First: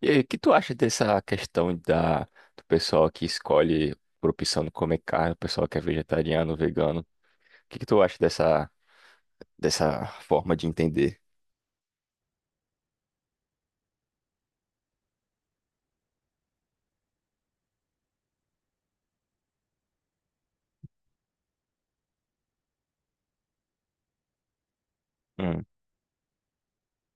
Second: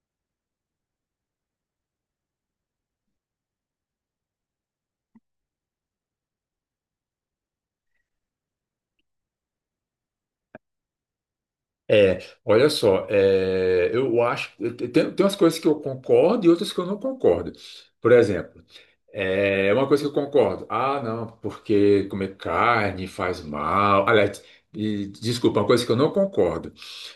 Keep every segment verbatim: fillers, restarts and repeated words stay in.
E aí, o que tu acha dessa questão da, do pessoal que escolhe por opção não comer carne, o pessoal que é vegetariano, vegano? O que que tu acha dessa, dessa forma de entender? É, olha só, é, eu acho, tem, tem umas coisas que eu concordo e outras que eu não concordo. Por exemplo, é uma coisa que eu concordo. Ah, não, porque comer carne faz mal. Aliás, e, desculpa, Hum, uma coisa que eu não concordo.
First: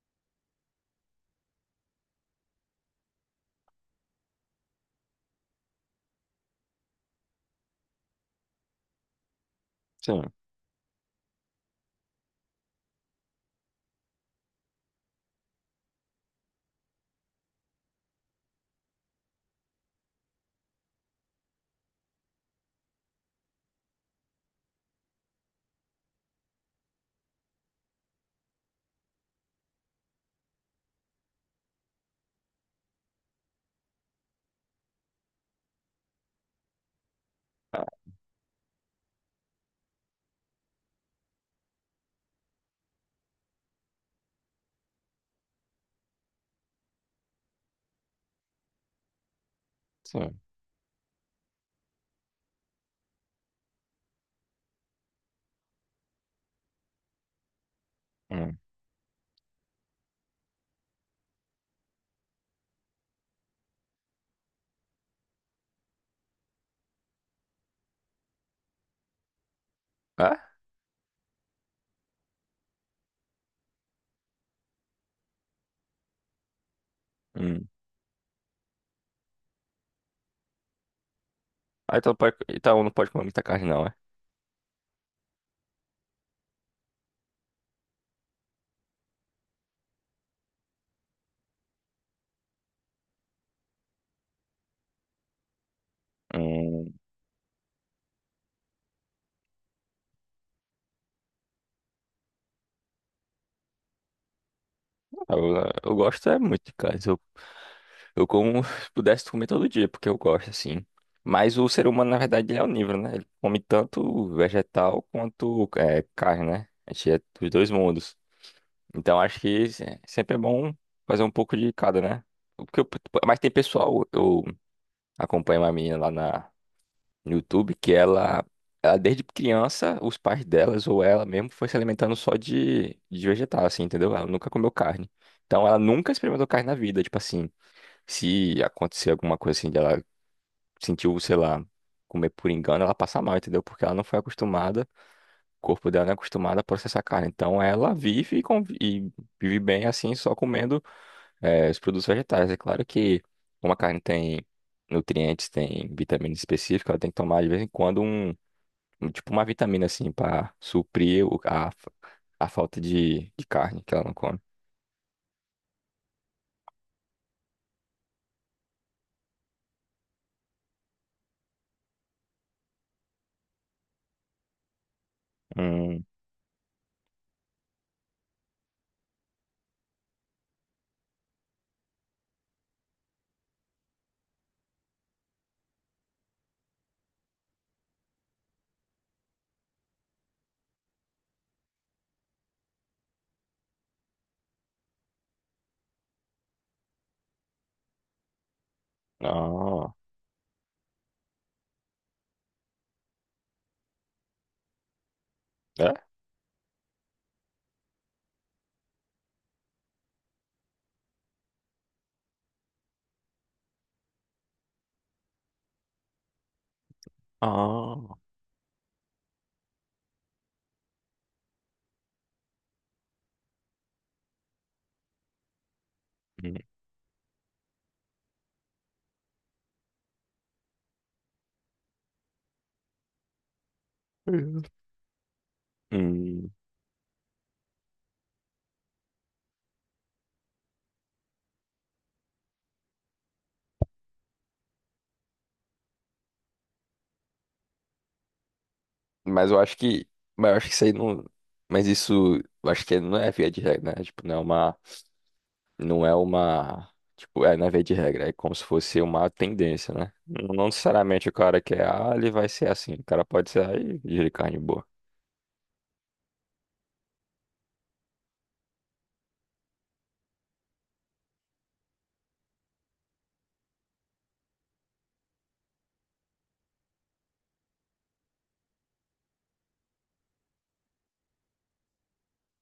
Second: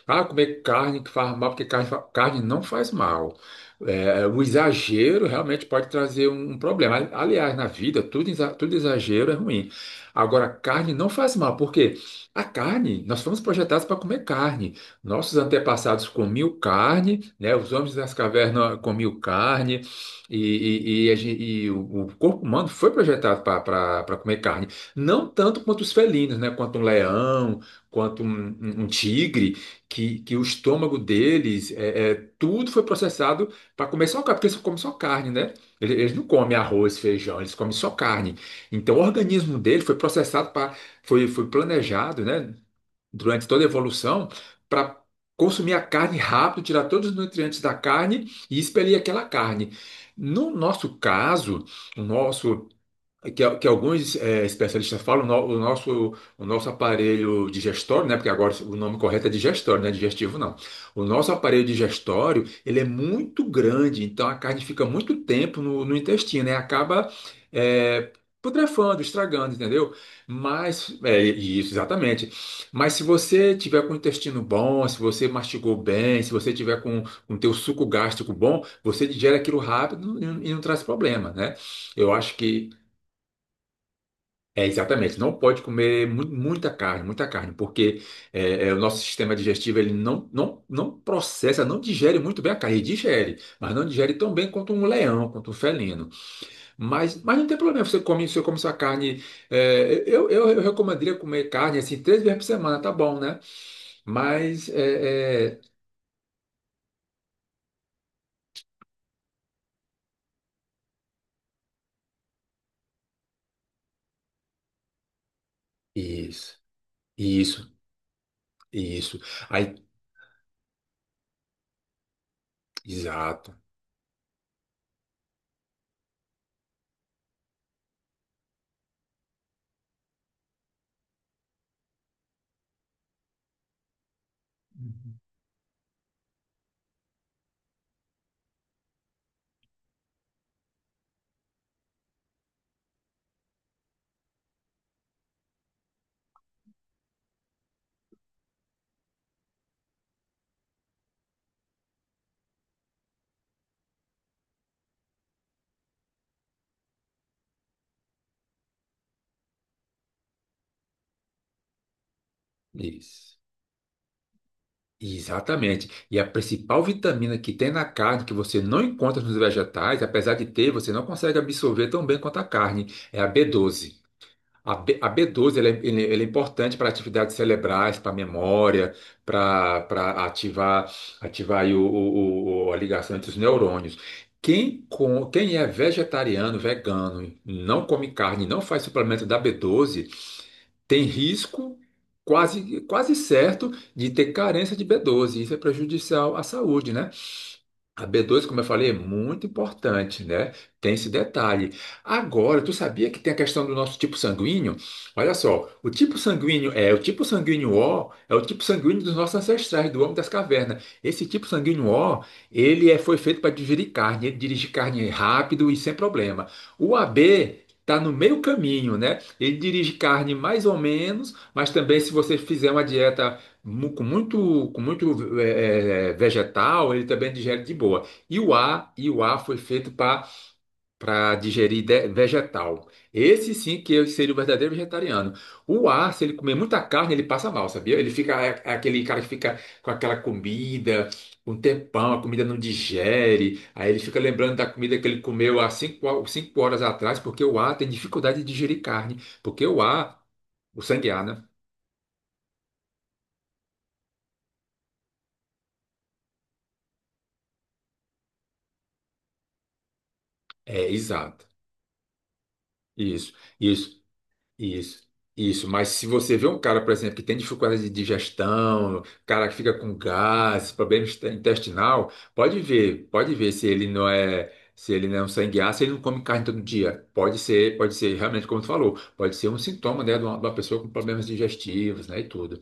Ah, comer carne que faz mal, porque carne, fa- carne não faz mal. É, o exagero realmente pode trazer um, um problema. Ali- Aliás, na vida, tudo, exa- tudo exagero é ruim. sim. Agora, carne não faz mal, porque a carne, nós fomos projetados para comer carne. Nossos antepassados comiam carne, né? Os homens das cavernas comiam carne. E, e- e a gen- e o o corpo humano foi projetado para comer carne. Não tanto quanto os felinos, né? Quanto um leão, quanto um, um- um tigre, que, que o estômago deles, é, é, tudo foi processado para comer só carne, porque eles comem só carne, né? Ele- Eles não comem arroz, feijão, eles comem Ah, só carne. Então o organismo dele foi processado para, foi, foi planejado, né? Durante toda a evolução para consumir a carne rápido, tirar todos os nutrientes da carne e expelir aquela carne. sim. No nosso caso, o nosso é que, que alguns eh, especialistas falam, no- o nosso, o nosso aparelho digestório, né? Porque agora Hum. o nome correto é digestório, não é digestivo, não. O nosso aparelho digestório, ele é muito grande, então a carne fica muito tempo no, no intestino, né? Acaba eh, putrefando, estragando, entendeu? Ah? Mas, é, isso, exatamente. Mas se você tiver com o intestino bom, se você mastigou bem, se você tiver com o teu Hum. suco gástrico bom, você digere aquilo rápido e não e não traz problema, né? Ah, Eu então, pode, acho que então não pode comer muita carne, não, é? é, exatamente. Não pode comer mu- muita carne, muita carne, porque é, é, o nosso sistema digestivo ele não, não, não processa, não digere muito bem a carne. Ele digere, mas não digere tão bem quanto um leão, quanto um felino. Hum. Mas, mas não tem problema, você come, você come sua carne. é, eu, eu, eu recomendaria comer carne assim três vezes por semana, tá bom, né? Mas Ah, Eu, é, é, eu gosto é muito de carne. Eu, eu como se pudesse comer todo dia, porque eu gosto, assim. Mas o ser humano, na verdade, ele é onívoro, né? Ele come tanto vegetal quanto é, carne, isso, né? A gente é dos dois isso, mundos. Então isso. acho que Aí, se- sempre é bom fazer um pouco de cada, né? Porque eu- mas tem exato, pessoal, eu acompanho uma menina lá na, no YouTube que ela, ela desde criança, os pais delas ou ela mesmo foi se alimentando só de, de vegetal, assim, entendeu? Ela nunca comeu carne. Então ela nunca experimentou carne na vida, tipo assim, se acontecer alguma coisa assim, de ela sentiu, sei lá, comer por engano, ela passa mal, entendeu? Porque ela não foi acostumada, o corpo dela não é acostumado a processar carne. Então ela vive e convi- e vive bem assim, só comendo é, os produtos vegetais. É claro que como a carne tem nutrientes, tem vitamina específica, ela tem que tomar de vez em quando um, um- tipo uma vitamina assim para suprir o- a, a falta de, isso. de carne que ela não come. Exatamente. E a principal vitamina que tem na carne, que você não encontra nos vegetais, apesar de ter, você não consegue absorver tão bem quanto a carne, é a B doze. A, B, a B doze ela é, ele- Hum, ele é importante para atividades cerebrais, para memória, para para ativar, ativar aí o, o- o- a ligação entre os neurônios. Quem, com, quem é vegetariano, vegano, não come carne, não faz suplemento da B doze, tem risco quase, quase certo de ter carência de B doze. Isso é prejudicial à saúde, né? A b dois, como eu falei, é muito ah, importante, né? Tem esse detalhe. Agora, tu sabia que tem a questão do nosso tipo sanguíneo? Olha só, o é? tipo sanguíneo é o tipo sanguíneo O, é o tipo sanguíneo dos nossos ancestrais, do homem das cavernas. Esse tipo sanguíneo O, ele é, foi feito para digerir carne, ele dirige carne rápido e sem problema. O A B está no Ah, meio caminho, né? Ele dirige carne mais ou menos, mas também se você fizer uma dieta mu- com muito, com muito é, é, hum, vegetal, ele também digere de boa. E o A, e o A foi feito para para digerir de- vegetal. Esse sim que eu seria o verdadeiro vegetariano. O A, se ele hum. comer muita carne, ele passa mal, sabia? Ele fica é, é aquele cara que fica com aquela comida um tempão, a comida não digere, aí ele fica lembrando da comida que ele comeu há cinco, ho- cinco horas atrás, porque o A tem dificuldade de digerir carne, Mas eu porque acho o que, A, mas eu acho que o isso aí sangue A, não, né? mas isso, eu acho que não é via de regra, né? Tipo, não é uma não é uma. Tipo, é, não é via de regra, é como se fosse uma tendência, né? Não não É, necessariamente o exato. cara que é A, ele vai ser assim. O cara Isso. pode ser A e Isso. de carne boa. Isso, isso. Mas se você vê um cara, por exemplo, que tem dificuldade de digestão, cara que fica com gases problema est- intestinal, pode ver, pode ver se ele não é, se ele não é um sangue ácido, se ele não come carne todo dia. Pode ser, pode ser realmente como tu falou, pode ser um sintoma, né, de uma, de uma pessoa com problemas digestivos, né, e tudo.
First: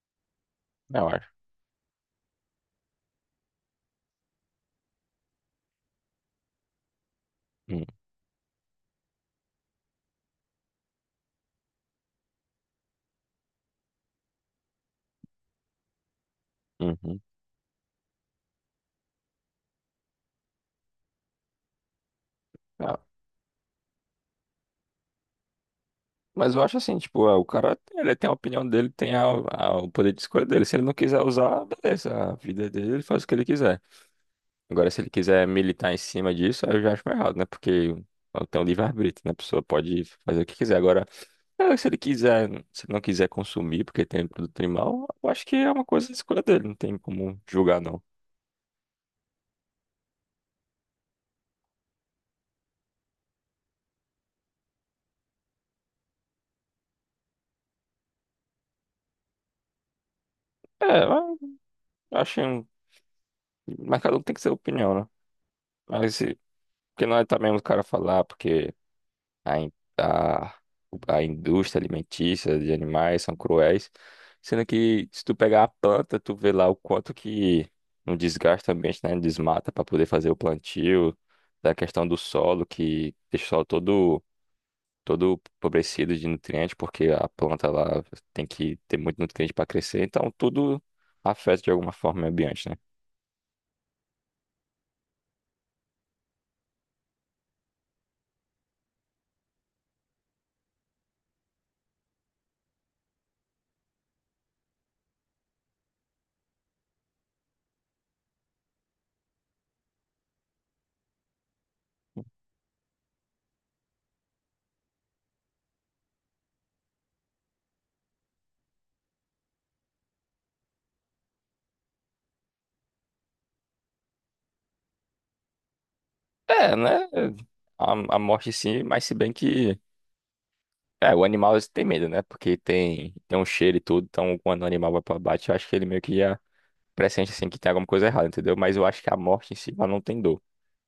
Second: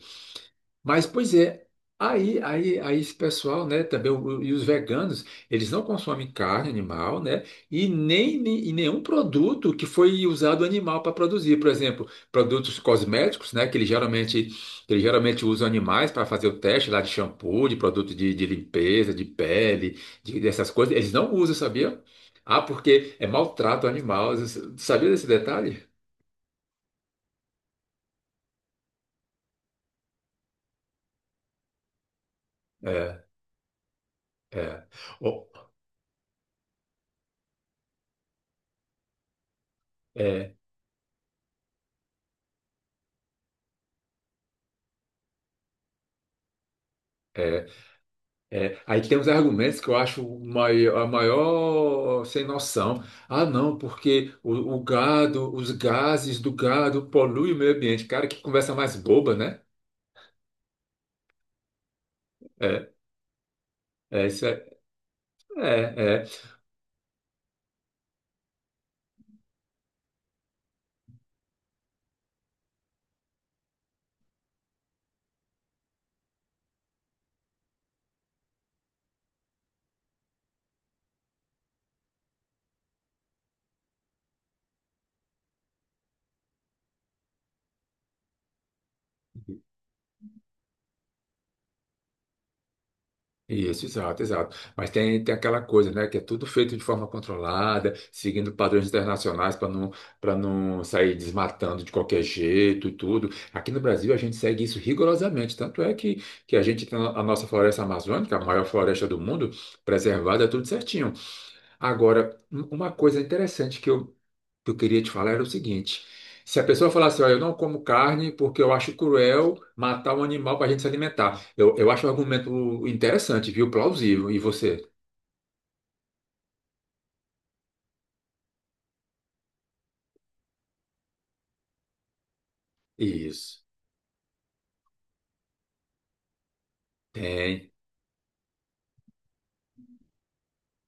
Mas, Eu acho. pois é, aí, aí, aí esse pessoal, né, também, o- e os veganos, eles não consomem carne animal, né, Hum, e nem, nem- e nenhum produto que foi usado animal para produzir. Por exemplo, produtos cosméticos, né, que eles geralmente, que eles geralmente usam animais para fazer o teste lá de uhum. shampoo, de produto de, de limpeza, de pele, de- dessas coisas, eles não usam, sabia? Ah, Ah, porque é maltrato animal. Sabia desse detalhe? mas eu acho assim, tipo, ah, o cara ele tem a opinião dele, tem a- a- o poder de escolha dele. Se ele não quiser usar, beleza, a vida dele, ele faz É, o que ele quiser. é. Agora, se ele quiser O- militar em cima disso, aí eu já acho meio errado, né? Porque ela tem um livre-arbítrio, né? A pessoa pode fazer o que é. quiser. Agora, eh, se ele quiser, se ele não quiser consumir porque tem produto animal, eu acho que é uma coisa de escolha dele, não tem como é. julgar, não. É, aí tem uns argumentos que eu acho o mai- a maior sem noção. Ah, não, porque o, o gado, os gases do gado poluem o meio ambiente. Cara, que conversa mais boba, né? É, eu acho. um- É, Mas cada um é tem que isso ter é, opinião, né? é, Mas, é. eh, porque não é também o cara falar, porque a, in- a, a indústria alimentícia de animais são cruéis. Sendo que se tu pegar a planta, tu vê lá o quanto que não desgasta o ambiente, né? Desmata para poder fazer o plantio, da questão do solo, que deixa o solo todo, todo empobrecido de nutrientes, porque a planta lá tem que ter muito nutriente para crescer, então tudo afeta de alguma forma o meio ambiente, né? Isso, exato, exato. Mas tem, tem aquela coisa, né, que é tudo feito de forma controlada, seguindo padrões internacionais para não, para não sair desmatando de qualquer jeito e tudo. Aqui no Brasil a gente segue isso rigorosamente, tanto é que, que a gente tem a nossa floresta amazônica, a maior floresta do mundo, preservada, tudo certinho. Agora, um- uma coisa interessante que eu que eu queria te falar era o seguinte: se a pessoa falar assim, olha, eu não como carne porque eu acho cruel matar um animal para a gente se alimentar, eu, eu acho um argumento interessante, viu? Plausível. E você? É, né? A, a morte sim, mas se bem que é, o animal tem medo, né? Porque tem, tem um Isso. cheiro e tudo, então quando o animal vai pra bate, eu acho que ele meio que já pressente assim que tem Tem. alguma coisa errada, entendeu? Mas eu acho que a morte em si ela não tem dor.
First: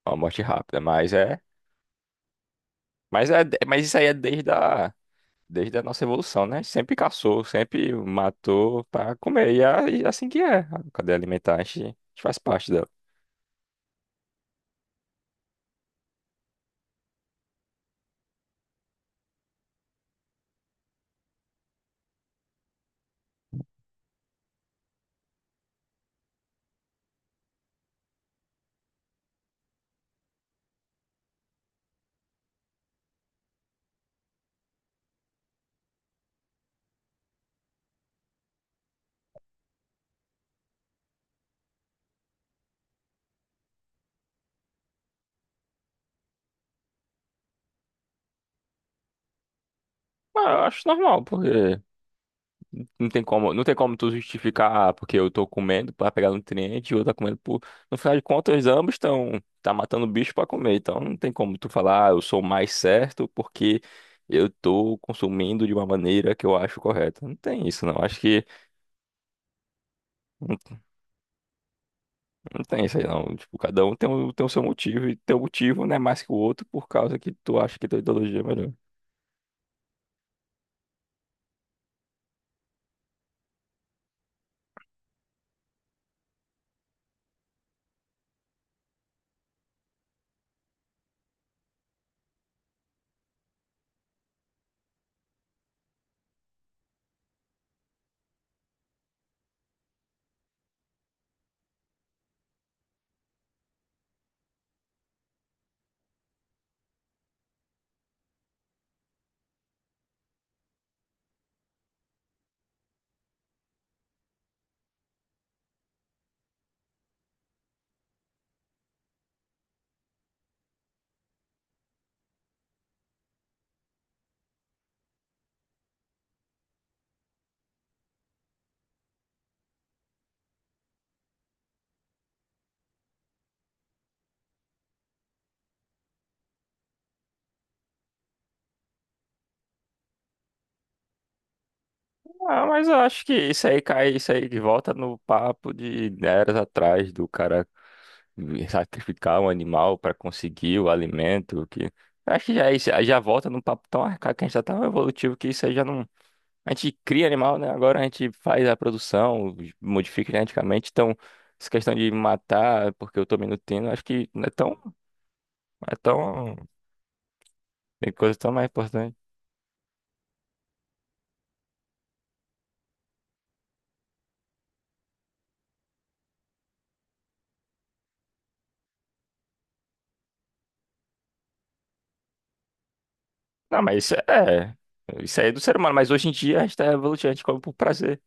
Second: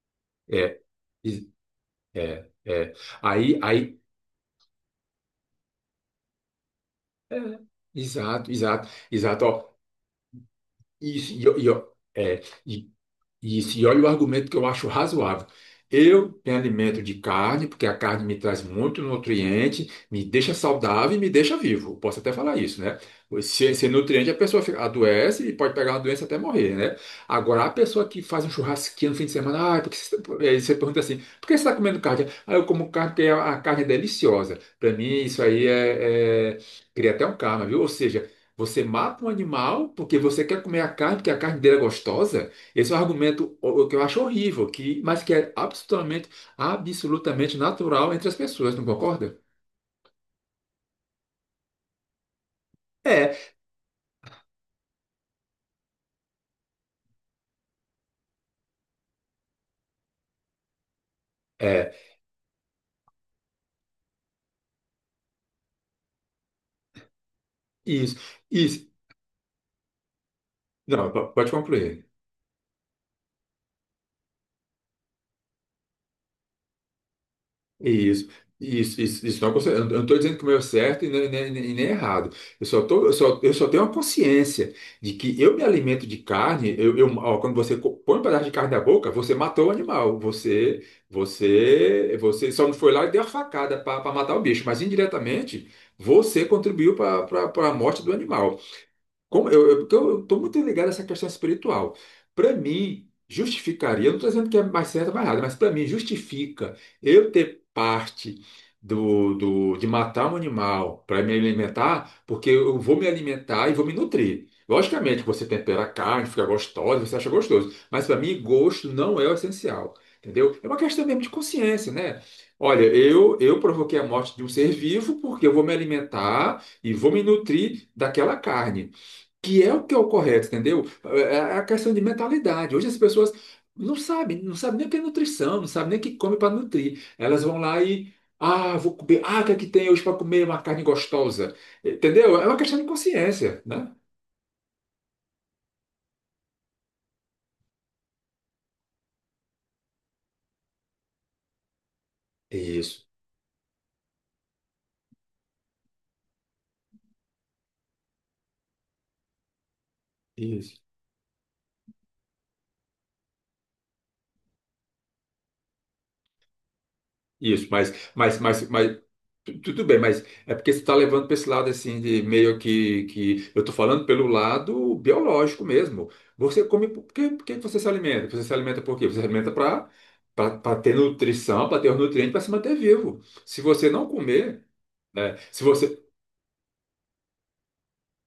É uma morte rápida, É. mas é, is- É. É. mas é, Aí, mas isso aí. aí é desde a, desde a nossa evolução, né? Sempre É. caçou, sempre Exato, matou exato, pra exato. comer e, Ó, é, e é assim que é. A cadeia isso, e, alimentar, ó, a e, gente, ó, a gente faz é, parte dela. e Isso, e olha o argumento que eu acho razoável. Eu me alimento de carne, porque a carne me traz muito nutriente, me deixa saudável e me deixa vivo. Posso até falar isso, né? Sem, sem nutriente, a pessoa fica- adoece e pode pegar uma doença até morrer, né? Agora, a pessoa que faz um churrasquinho no fim de semana, ah, porque você, tá-" aí você pergunta assim, por que você está comendo carne? Ah, eu como carne porque a, a carne é deliciosa. Para mim, isso aí é, é... Cria até um karma, viu? Ou seja, você mata um animal porque você quer comer a carne, porque a carne dele é gostosa. Esse é um argumento o- que eu acho horrível, que, mas que é absolutamente, absolutamente natural entre as pessoas, não concorda? Mas eu acho normal, porque Não tem É, como, não tem como tu justificar, ah, porque eu tô comendo pra pegar nutriente e o outro tá comendo por. No final de contas, ambos estão tá matando bicho pra comer. Então não tem como tu é, falar, ah, eu sou mais certo porque eu tô consumindo de uma maneira que eu acho correta. Não tem isso, não. isso, Acho que isso. não, Não, po- pode concluir. não tem isso aí, não. Tipo, cada um tem o, tem o seu motivo e teu motivo não é mais que o outro por causa que tu acha que tua Isso, ideologia é melhor. isso, isso, isso não, é consci- eu não estou dizendo que o meu é certo e nem, nem- nem- nem é errado. Eu só, tô, eu, só, eu só tenho a consciência de que eu me alimento de carne. Eu, eu- ó, quando você co- põe um pedaço de carne na boca, você matou o animal. Você, você, você só não foi lá e deu a facada para matar o bicho, mas indiretamente você contribuiu para a morte do animal. Como eu, eu, porque eu estou muito ligado a essa questão espiritual. Para mim, justificaria, eu não estou dizendo que é mais certo ou mais errado, mas para mim, justifica eu ter parte do, do, de matar um animal para me alimentar, porque eu vou me alimentar e vou me nutrir. Logicamente, você tempera a carne, fica gostosa, você acha gostoso, mas para mim, gosto não é o essencial, entendeu? É uma questão mesmo de consciência, né? Olha, eu, eu provoquei a morte de um ser vivo porque eu vou me alimentar e vou me nutrir daquela carne que é o que é o correto, entendeu? É é, é a questão de mentalidade. Hoje as pessoas não sabem, não sabem nem o que é nutrição, não sabem nem o que come para nutrir. Elas vão lá e, ah, vou comer, ah, o que é que tem hoje para comer uma carne gostosa? Entendeu? É uma Ah, questão de mas eu acho que consciência, isso aí né? cai, isso aí de volta no papo de eras atrás do cara sacrificar um animal para conseguir o alimento, que acho que já é isso, Isso, já volta num papo tão arcaico que a gente tá tão evolutivo que isso aí já não. A gente cria animal, né? Agora a gente faz a produção, modifica isso. geneticamente, então essa questão de matar porque eu tô me nutrindo, acho que não é tão, é tão, Isso, mas, tem coisa mas, tão mais mas, mas importante. tu- tudo bem, mas é porque você está levando para esse lado assim de meio que, que eu estou falando pelo lado biológico mesmo. Você come por que, por que você se alimenta? Você se alimenta por quê? Você se alimenta para para ter nutrição, para ter os nutrientes, para se manter vivo. Se Não, você mas não isso comer, é, né? isso aí é do Se ser humano, você mas hoje em dia a gente tá evolutivo, a gente come por prazer.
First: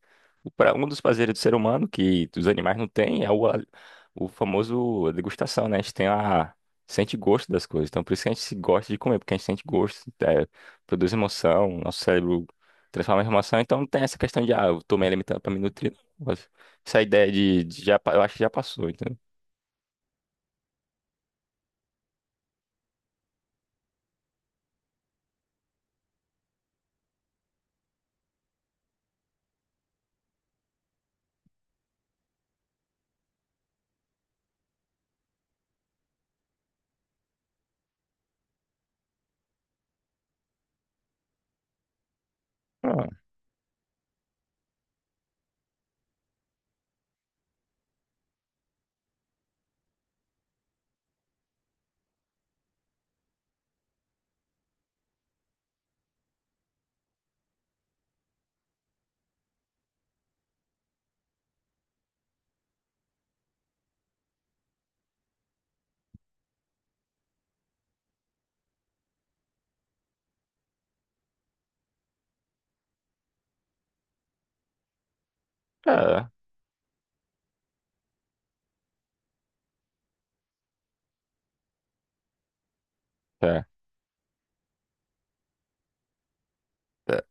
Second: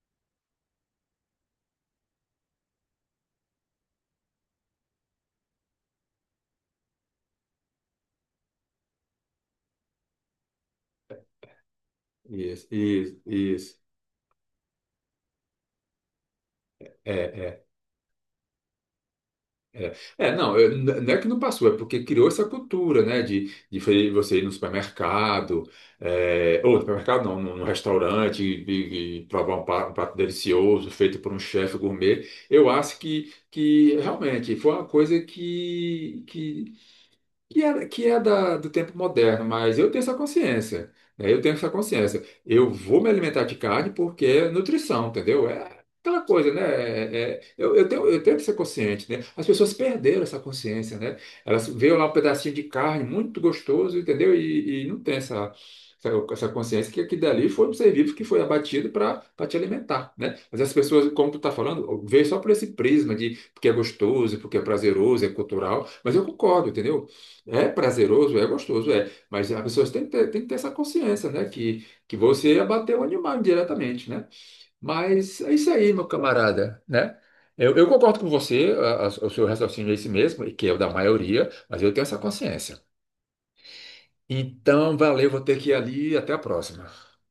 Para um dos prazeres do ser humano, que os animais não têm, é o, a- o famoso degustação, né? A gente tem a, sente gosto das coisas. Então, por isso que a gente se gosta de comer, porque a gente sente gosto, é, produz emoção, nosso cérebro isso, isso, transforma em emoção. Então, isso. não tem essa questão de, ah, eu tomei alimentando para me nutrir. não. Mas Essa É, ideia de, é, de já, pa- eu acho que já passou, entendeu? É, é, não, eu- n- não é que não passou, é porque criou essa cultura, né, de, de fe- você ir no supermercado, é, ou no supermercado não, num num restaurante e, e provar um prato, um prato delicioso feito por um chefe gourmet. Eu acho que, que realmente foi uma coisa que, que que é, que é da, do tempo moderno, mas eu tenho essa consciência, né? Eu tenho essa consciência. Eu vou me Ah, alimentar de carne porque é nutrição, entendeu? É aquela coisa, né? É- é- eu, eu tenho, eu tenho que ser consciente, né? As pessoas perderam essa consciência, né? Elas veem lá um pedacinho de carne muito gostoso, entendeu? E, e não tem essa, essa, essa consciência que aquilo dali foi um ser vivo que foi abatido para te alimentar, né? Mas as pessoas, como tu tá falando, vê só por esse prisma de porque é gostoso, porque é prazeroso, é cultural, mas eu concordo, entendeu? É prazeroso, é gostoso, é. Mas as pessoas têm que ter, têm que ter essa consciência, né? Que, que você abateu o animal indiretamente, né? Mas é isso aí, meu é, camarada, né? Eu, eu concordo com você, a- a- o seu raciocínio é esse mesmo, e que é o da maioria, mas eu tenho essa consciência. é. Então, valeu, vou ter que ir ali, até a próxima. É.